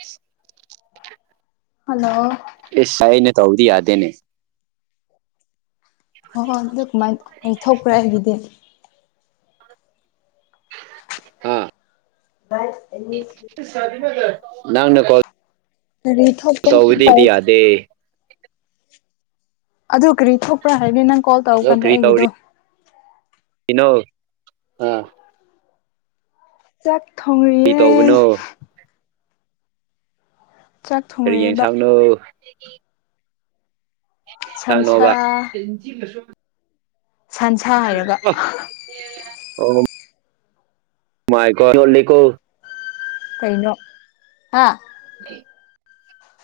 ꯏꯁ! Hello. ꯏꯁ! ꯑꯩꯅ ꯇꯧꯗꯤ ꯌꯥꯗꯦꯅꯦ꯫ ꯍꯣꯏ ꯍꯣꯏ ꯑꯗꯨ ꯀꯃꯥꯏꯅ ꯀꯩ ꯊꯣꯛꯄ꯭ꯔꯥ ꯑꯩꯒꯤꯗꯤ? ꯍꯥ꯫ ꯚꯥꯏ꯫ ꯅꯪ ꯅ ꯀꯣꯜ ꯀꯔꯤ ꯊꯣꯛꯇꯣꯏ ꯍꯥꯏꯕ ꯇꯧꯕꯗꯤꯗꯤ ꯑꯩꯗꯤ꯫ ꯌꯥꯗꯦ ꯑꯗꯨ ꯀꯔꯤ ꯊꯣꯛꯄ꯭ꯔꯥ ꯍꯥꯏꯅꯤ ꯅꯪ ꯀꯣꯜ ꯇꯧꯔ ꯀꯥꯟꯗ ꯑꯩꯒꯤꯗꯣ꯫ ꯏꯅꯣꯜ ꯑꯥ꯫ ꯆꯥꯛ ꯀꯔꯤ ꯊꯣꯡꯔꯤꯌꯦ꯫ ꯇꯧꯕꯅꯣ ꯆꯥꯛ ꯀꯔꯤ ꯊꯣꯡꯔꯤꯑꯦꯕ ꯌꯦꯟꯁꯥꯡꯅꯣ꯫ ꯁꯟꯁꯥ ꯍꯜꯂꯣꯕ꯫ ꯁꯟꯁꯥ ꯍꯥꯏꯔꯒ꯫ ꯑꯣ꯫ ꯃꯥꯥꯏꯀꯣ ꯂꯣꯠꯂꯤꯀꯣ꯫ ꯀꯩꯩꯅꯣ ꯍꯥ꯫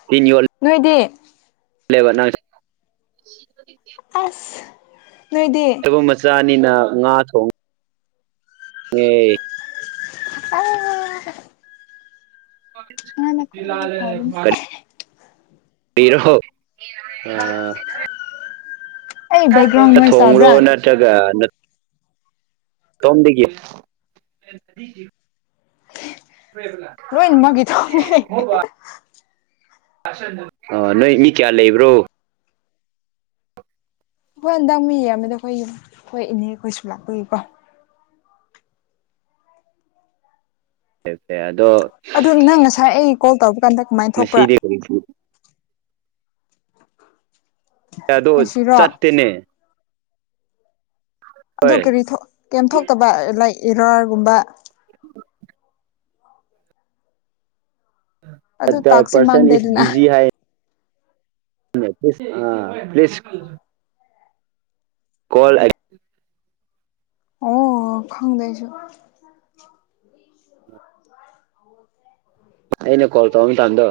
ꯇꯤꯟ ꯌꯣꯠ ꯅꯣꯏꯗꯤ? ꯂꯦꯕ ꯅꯪꯁꯤ꯫ ꯑꯁ ꯅꯣꯏꯗꯤ? ꯐꯨꯝ ꯃꯆꯥꯅꯤꯅ ꯉꯥ ꯊꯣꯡ ꯉꯦ꯫ ꯑꯥꯁ꯫ ꯐꯕꯅꯦ [unintelligible] ꯍꯤꯔꯣ ꯑ [unintelligible] ꯑꯩ ꯕꯦꯛꯒ꯭ꯔꯥꯎꯟ ꯅꯣꯏꯁ ꯊꯣꯡꯕ꯭ꯔꯣ ꯇꯥꯕ꯭ꯔꯥ ꯅꯠ ꯀꯔꯤ ꯅꯠ ꯀꯝꯕꯒꯤ꯫ [inaudible] ꯂꯣꯏꯅꯃꯛꯀꯤ ꯊꯣꯛꯅꯦ ꯑꯩꯈꯣꯏ [unintelligible] ꯑ ꯅꯣꯏ ꯃꯤ ꯀꯌꯥ ꯂꯩꯕ꯭ꯔꯣ ꯑꯩꯈꯣꯏ ꯍꯟꯗꯛ ꯃꯤꯌꯥꯝꯃꯦꯗ ꯑꯩꯈꯣꯏ ꯌꯨꯝ ꯑꯩꯈꯣꯏ ꯏꯅꯦꯈꯣꯏꯁꯨ ꯂꯥꯛꯄꯒꯤꯀꯣ ꯑꯗꯣ ꯑꯗꯨ ꯅꯪ ꯉꯁꯥꯏ ꯑꯩ ꯀꯣꯜ ꯇꯧꯔ ꯀꯥꯟꯗ ꯀꯃꯥꯏꯅ ꯊꯣꯛꯄ꯭ꯔꯥ ꯊꯦꯡꯌꯨ ꯑꯗꯣ ꯉꯁꯤꯔꯣ ꯆꯠꯇꯦꯅꯦ ꯑꯗꯨ ꯍꯣꯏ ꯀꯔꯤ ꯊꯣꯛ ꯀꯦꯝ ꯊꯣꯛꯇꯕ ꯂꯥꯏꯛ ꯏꯔꯥꯔꯒꯨꯝꯕ [inaudible] ꯑꯗꯨ ꯗ ꯇꯥꯛꯁꯤ ꯄꯔꯁꯟ ꯏꯁ ꯃꯥꯡꯗꯦꯗꯅ ꯕꯤꯖꯤ ꯍꯥꯏ ꯑ ꯄ꯭ꯂꯤꯁ ꯀꯣꯜ ꯑꯣ ꯈꯪꯗꯦꯑꯩꯁꯨ [inaudible] ꯑ [unintelligible] ꯑꯩꯅ ꯀꯣꯜ ꯇꯧ ꯃꯇꯝꯗꯣ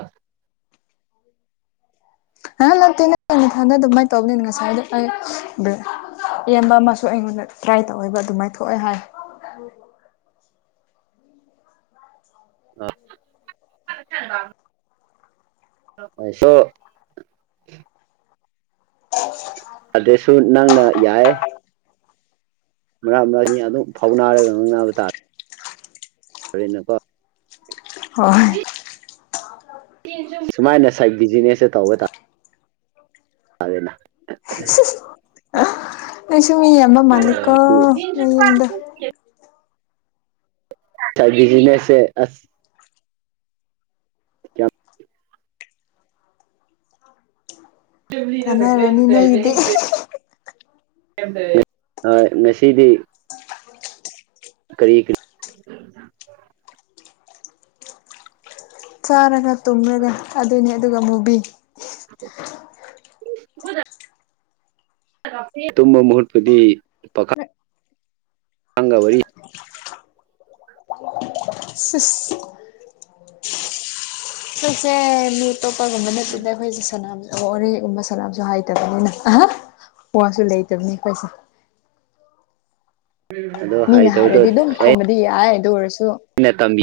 ꯍꯥ ꯂꯥꯛꯇꯦꯅꯦꯊꯥꯗ ꯑꯗꯨꯃꯥꯏꯅ ꯇꯧꯕꯅꯤ ꯉꯁꯥꯏꯗꯣ ꯕ꯭ꯔꯦ ꯏꯌꯥꯝꯕ ꯑꯃꯁꯨ ꯑꯩꯉꯣꯟꯗ ꯇ꯭ꯔꯥꯏ ꯇꯧꯋꯦꯕ ꯑꯗꯨꯃꯥꯏꯅ ꯊꯣꯛꯑꯦ ꯍꯥꯏ [unintelligible] ꯑ ꯁꯣ [unintelligible] ꯑꯗꯨꯁꯨ ꯅꯪꯅ ꯌꯥꯏ ꯃꯔꯛ ꯃꯔꯛ ꯃꯤ ꯑꯗꯨꯝ ꯐꯥꯎ ꯅꯥꯔꯒ ꯉꯥꯡꯅꯕ ꯇꯥꯔꯦ [unintelligible] ꯀꯣ ꯍꯣꯏ ꯁꯨꯃꯥꯏꯅ ꯁꯥꯏꯠ ꯕꯤꯖꯤꯅꯦꯁꯇ ꯇꯧꯕ ꯇꯥ ꯇꯔꯦꯅ ꯅꯣꯏꯁꯨ ꯃꯤ ꯌꯥꯝꯕ ꯃꯜꯂꯤꯀꯣ ꯅꯣꯏꯌꯨꯝꯗꯨ ꯁꯥꯏꯠ ꯕꯤꯖꯤꯅꯦꯁꯁꯦ ꯑꯁ ꯀꯌꯥꯝ ꯀꯥꯟꯅꯔꯅꯤ ꯅꯣꯏꯒꯤꯗꯤ [unintelligible] ꯍꯣꯏ ꯉꯁꯤꯗꯤ ꯀꯔꯤ ꯀꯔꯤ ꯆꯥꯔꯒ ꯇꯨꯝꯂꯒ ꯑꯗꯨꯅꯤ ꯑꯗꯨꯒ ꯃꯨꯕꯤ ꯍꯣꯗ ꯇꯨꯝꯕ ꯃꯍꯨꯠꯄꯨꯗꯤ ꯄꯥꯈꯪꯒ ꯋꯥꯔꯤ ꯁꯤꯁ ꯑꯩꯈꯣꯏꯁꯦ ꯃꯤ ꯑꯇꯣꯞꯄꯒꯨꯝꯕ ꯅꯠꯇꯗ ꯑꯩꯈꯣꯏꯁꯦ ꯁꯥꯟꯅꯕ ꯑꯥ ꯋꯥꯔꯤꯒꯨꯝꯕ ꯁꯥꯟꯅꯕꯁꯨꯍꯥꯏꯇꯕꯅꯤꯅ ꯋꯥꯁꯨ ꯂꯩꯇꯕꯅꯤ ꯑꯩꯈꯣꯏꯁꯦ ꯑꯗꯣ ꯃꯤꯅ ꯍꯩꯇꯕꯗꯣ ꯍꯥꯏꯔꯗꯤ ꯑꯗꯨꯝ ꯈꯨꯝꯕꯗꯤ ꯌꯥꯏ ꯑꯗꯨ ꯑꯣꯏꯔꯁꯨ ꯑꯩꯅ ꯇꯝꯕꯤ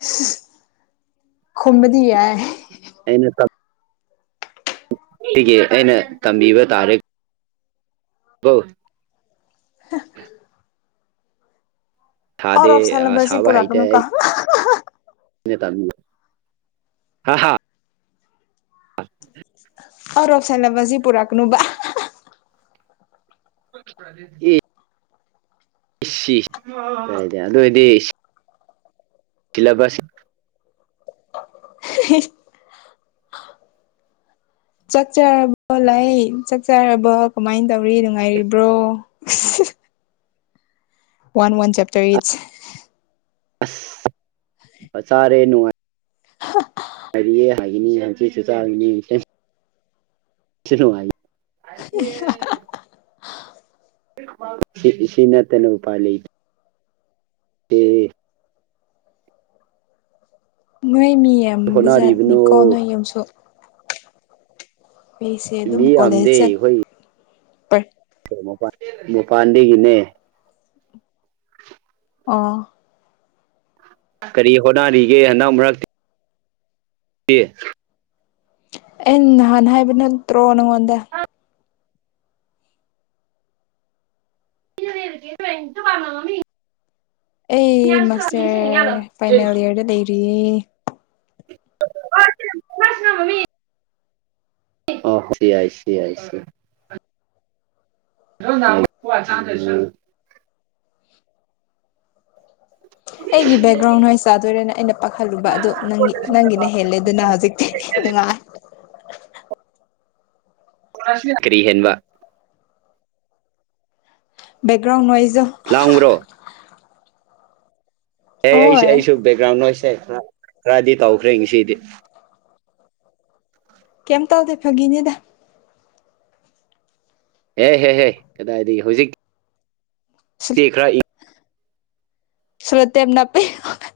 ꯏꯁ ꯈꯨꯝꯕꯗꯤ ꯌꯥꯏ ꯑꯩꯅ ꯀꯛ ꯅꯨꯡꯇꯤꯒꯤ ꯑꯩꯅ ꯇꯝꯕꯤꯕ ꯇꯥꯔꯦ ꯕ ꯑꯧꯠ ꯁꯥꯗꯦ ꯑꯣꯐ ꯁꯦꯂꯕꯁꯁꯤ ꯄꯨꯔꯛꯀꯅꯨ ꯀꯣ [unintelligible] ꯇꯥꯕꯤꯕ꯭ꯔ ꯍꯥ ꯍꯥ ꯑꯧꯠ ꯑꯣꯐ ꯁꯦꯂꯦꯕꯁꯁꯤ ꯄꯨꯔꯛꯀꯅꯨꯕ [unintelligible] [unintelligible] ꯑꯦ ꯏꯁꯤ [unintelligible] ꯑꯗꯨꯑꯣꯏꯗꯤ ꯈꯤꯂꯕꯁꯤ [unintelligible] ꯆꯥꯛ ꯆꯥꯔꯕꯣ ꯂꯩ ꯆꯥꯛꯆꯥꯔꯕꯣ ꯀꯃꯥꯏ ꯇꯧꯔꯤ ꯅꯨꯡꯉꯥꯏꯔꯤꯕ꯭ꯔꯣ ꯋꯥꯟ ꯋꯥꯟ ꯆꯦꯞꯇꯔ ꯏꯆ [unintelligible] ꯑꯁ ꯑ ꯆꯔꯦ ꯅꯨꯡꯉꯥꯏ [unintelligible] ꯉꯥꯏꯔꯤꯌꯦ ꯍꯥꯏꯒꯅꯤꯌꯦ ꯍꯪꯖꯤꯛꯁꯨ ꯆꯥꯒꯤꯅꯤ [unintelligible] [unintelligible] ꯁꯤ ꯁꯤꯅꯠꯇꯅ ꯎꯄꯥꯏ ꯂꯩꯇꯦ ꯇꯦ ꯅꯣꯏ ꯃꯤ ꯍꯣꯠꯅꯔꯤꯕꯅꯣ ꯌꯥꯝꯕꯖꯥꯠꯅꯤꯀꯣ ꯅꯣꯏ ꯌꯨꯝꯁꯨ ꯑꯩꯁꯦ ꯑꯗꯨꯝ ꯃꯤ ꯀꯣꯂꯦꯖ ꯌꯥꯝꯗꯦ ꯆꯠ [unintelligible] ꯃꯄꯥꯥꯟꯗꯒꯤꯅꯦ ꯑꯣ ꯀꯔꯤ ꯍꯣꯠꯅꯔꯤꯒꯦ ꯍꯟꯗꯛ ꯃꯔꯛꯇꯤ ꯇꯤ ꯑꯩꯅ ꯅꯍꯥꯟ ꯍꯥꯏꯕꯅ ꯅꯠꯇ꯭ꯔꯣ ꯅꯉꯣꯟꯗ [unintelligible] ꯑꯩ ꯃꯥꯁꯇꯔ ꯐꯥꯏꯅꯦꯜ ꯏꯌꯔꯗ ꯂꯩꯔꯤꯌꯦ [unintelligible] ꯑꯣ ꯁꯤ ꯑꯥꯏ ꯑꯥꯏꯁꯤ ꯑꯥꯏꯁꯤ ꯅꯪ ꯅꯍꯥꯟꯒꯩ ꯀ꯭ꯋꯥ ꯆꯥꯗ꯭ꯔꯁꯨ ꯑꯩꯒꯤ ꯕꯦꯛꯒ꯭ꯔꯥꯎꯟ [unintelligible] ꯆꯥꯗꯨꯏꯔꯅꯦ ꯑꯩꯅ ꯄꯥꯈꯠꯂꯨꯕ ꯑꯗꯨ ꯅꯪꯒꯤ ꯅꯪꯒꯤꯅ ꯍꯦꯜꯂꯦꯗꯅ ꯍꯧꯖꯤꯛꯇꯤ ꯅꯨꯡꯉꯥꯏ [unintelligible] ꯀꯔꯤ ꯍꯦꯟꯕ ꯕꯦꯛꯒ꯭ꯔꯥꯎꯟ ꯅꯣꯏꯖꯣ ꯂꯥꯡꯕ꯭ꯔꯣ ꯑꯦ ꯑꯩꯁꯦ ꯍꯣꯏ ꯑꯩꯁꯨ ꯕꯦꯛꯒ꯭ꯔꯥꯎꯟ ꯅꯣꯏꯁꯦ ꯈꯔ ꯈꯔꯗꯤ ꯇꯧꯈ꯭ꯔꯦ ꯉꯁꯤꯗꯤ ꯀꯩꯝ ꯇꯧꯗꯦ ꯐꯥꯒꯤꯅꯤꯗ ꯑꯦ ꯍꯦꯍꯦ ꯀꯗꯥꯏꯗꯒꯤ ꯍꯧꯖꯤꯛ ꯇꯤ ꯈꯔ [unintelligible] ꯁꯣꯂꯨꯇꯦꯞ ꯅꯞꯄꯤ [unintelligible]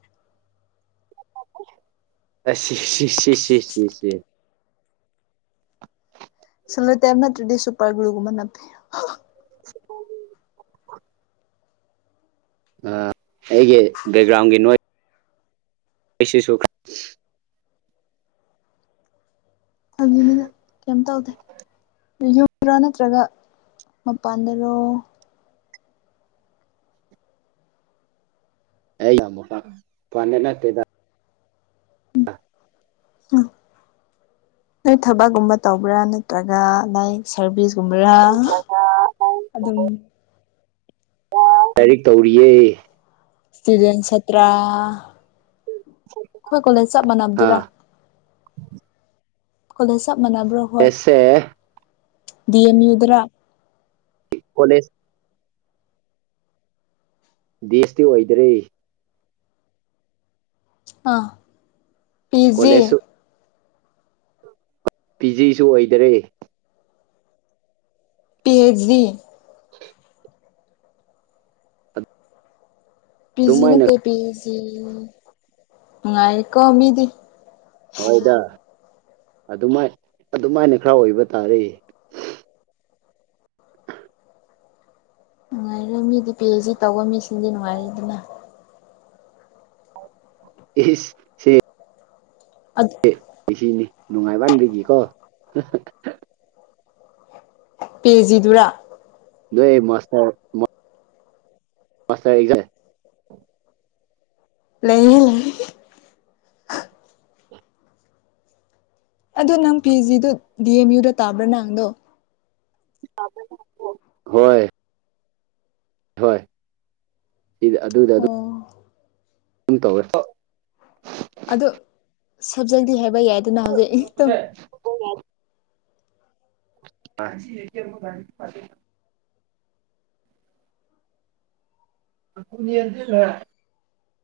[unintelligible] ꯑꯁ ꯁꯤ ꯁꯤ ꯁꯤ ꯁꯤ ꯁꯤ ꯁꯤ ꯁꯣꯂꯨꯇꯦꯞ ꯅꯠꯇ꯭ꯔꯗꯤ ꯁꯨꯄꯔ ꯒ꯭ꯂꯨꯒꯨꯝꯕ ꯅꯞꯀꯦ ꯍꯥꯏꯌꯨ [unintelligible] [unintelligible] ꯑ ꯑꯩꯒꯤ ꯕꯦꯛꯒ꯭ꯔꯥꯎꯟꯒꯤ ꯅꯣꯏ ꯑꯩꯁꯤꯁꯨ [unintelligible] ꯑꯗꯨꯒꯤꯅ ꯀꯩꯝ ꯇꯧꯗꯦ ꯅꯌꯨꯝꯗꯔ ꯅꯠꯇ꯭ꯔꯒ ꯃꯄꯥꯟꯗꯔꯣ ꯑꯩꯅ ꯑꯃꯩꯛꯀ ꯃꯄꯥꯟꯗ ꯅꯠꯇꯦꯗ INAUDIBLE ꯅꯣꯏ ꯊꯕꯛꯀꯨꯝꯕ ꯇꯧꯕ꯭ꯔꯥ ꯅꯠꯇ꯭ꯔꯒ ꯂꯥꯏꯛ ꯁꯔꯚꯤꯁꯒꯨꯝꯕ꯭ꯔꯥ ꯑꯍꯥ ꯑꯗꯨꯝ ꯂꯥꯏꯔꯤꯛ ꯇꯧꯔꯤꯌꯦ ꯏꯁꯇꯨꯗꯦꯟ ꯁꯇ꯭ꯔꯥ ꯑꯩꯈꯣꯏ ꯀꯣꯂꯦꯖ ꯆꯞ ꯃꯥꯟꯅꯕꯗꯨꯔ ꯍꯥ ꯀꯣꯂꯦꯖ ꯆꯞ ꯃꯥꯟꯅꯕ꯭ꯔꯣ ꯑꯦꯁꯦ ꯗꯤꯑꯦꯝ ꯌꯨ ꯗꯔꯥ ꯀꯣꯂꯦꯖ ꯗꯦꯁꯇꯤ ꯑꯣꯏꯗ꯭ꯔꯦ ꯑꯥ ꯄꯤꯖꯤ ꯀꯣꯂꯦꯖꯁꯨ ꯄꯤꯖꯤꯖꯨ ꯭ꯑꯣꯏꯗꯔꯦ P H D P G ꯑꯗꯨꯃꯥꯏꯅ ꯅꯠꯇꯦ ꯄꯤ ꯑꯩꯁꯤ ꯅꯨꯡꯉꯥꯏꯔꯦ ꯀꯣ ꯃꯤꯗꯤ ꯍꯣꯏꯗ ꯑꯗꯨꯃꯥꯏ ꯑꯗꯨꯃꯥꯏꯅ ꯈꯔ ꯑꯣꯏꯕ ꯇꯥꯔꯦ ꯅꯨꯡꯉꯥꯏꯔꯦ ꯃꯤꯗꯤ ꯄꯤ ꯑꯩꯆ ꯗꯤ ꯇꯧꯕ ꯃꯤꯁꯤꯡꯗꯤ ꯅꯨꯡꯉꯥꯏꯔꯦꯗꯅ ꯏꯍꯤꯁ ꯑꯗ ꯁꯤꯖꯤꯅꯤ ꯅꯨꯡꯉꯥꯏꯃꯟꯕꯒꯤꯀꯣ ꯄꯤꯖꯤ ꯗꯨꯔ ꯅꯣꯏ ꯃꯥꯁꯇꯔ ꯃꯥ ꯃꯥꯁꯇꯔ ꯖꯦ ꯂꯩꯅꯤꯏ ꯑꯗꯣ ꯅꯪ ꯄꯤꯖꯤꯗꯣ ꯗꯤ ꯑꯦꯝ ꯌꯨꯗ ꯇꯥꯕ꯭ꯔꯥ ꯅꯪꯗꯣ UNINTELLIGIBLE ꯑꯍꯣꯏ ꯁꯤꯗ ꯑꯗꯨꯗ ꯑꯗꯨ ꯑꯣ ꯎꯪ ꯇꯧꯋꯦꯀꯣ ꯑꯗꯨ ꯁꯕꯖꯦꯛꯇꯤ ꯍꯥꯏꯕ ꯌꯥꯏ UNINTELLIGIBLE UNINTELLIGIBLE UNINTELLIGIBLE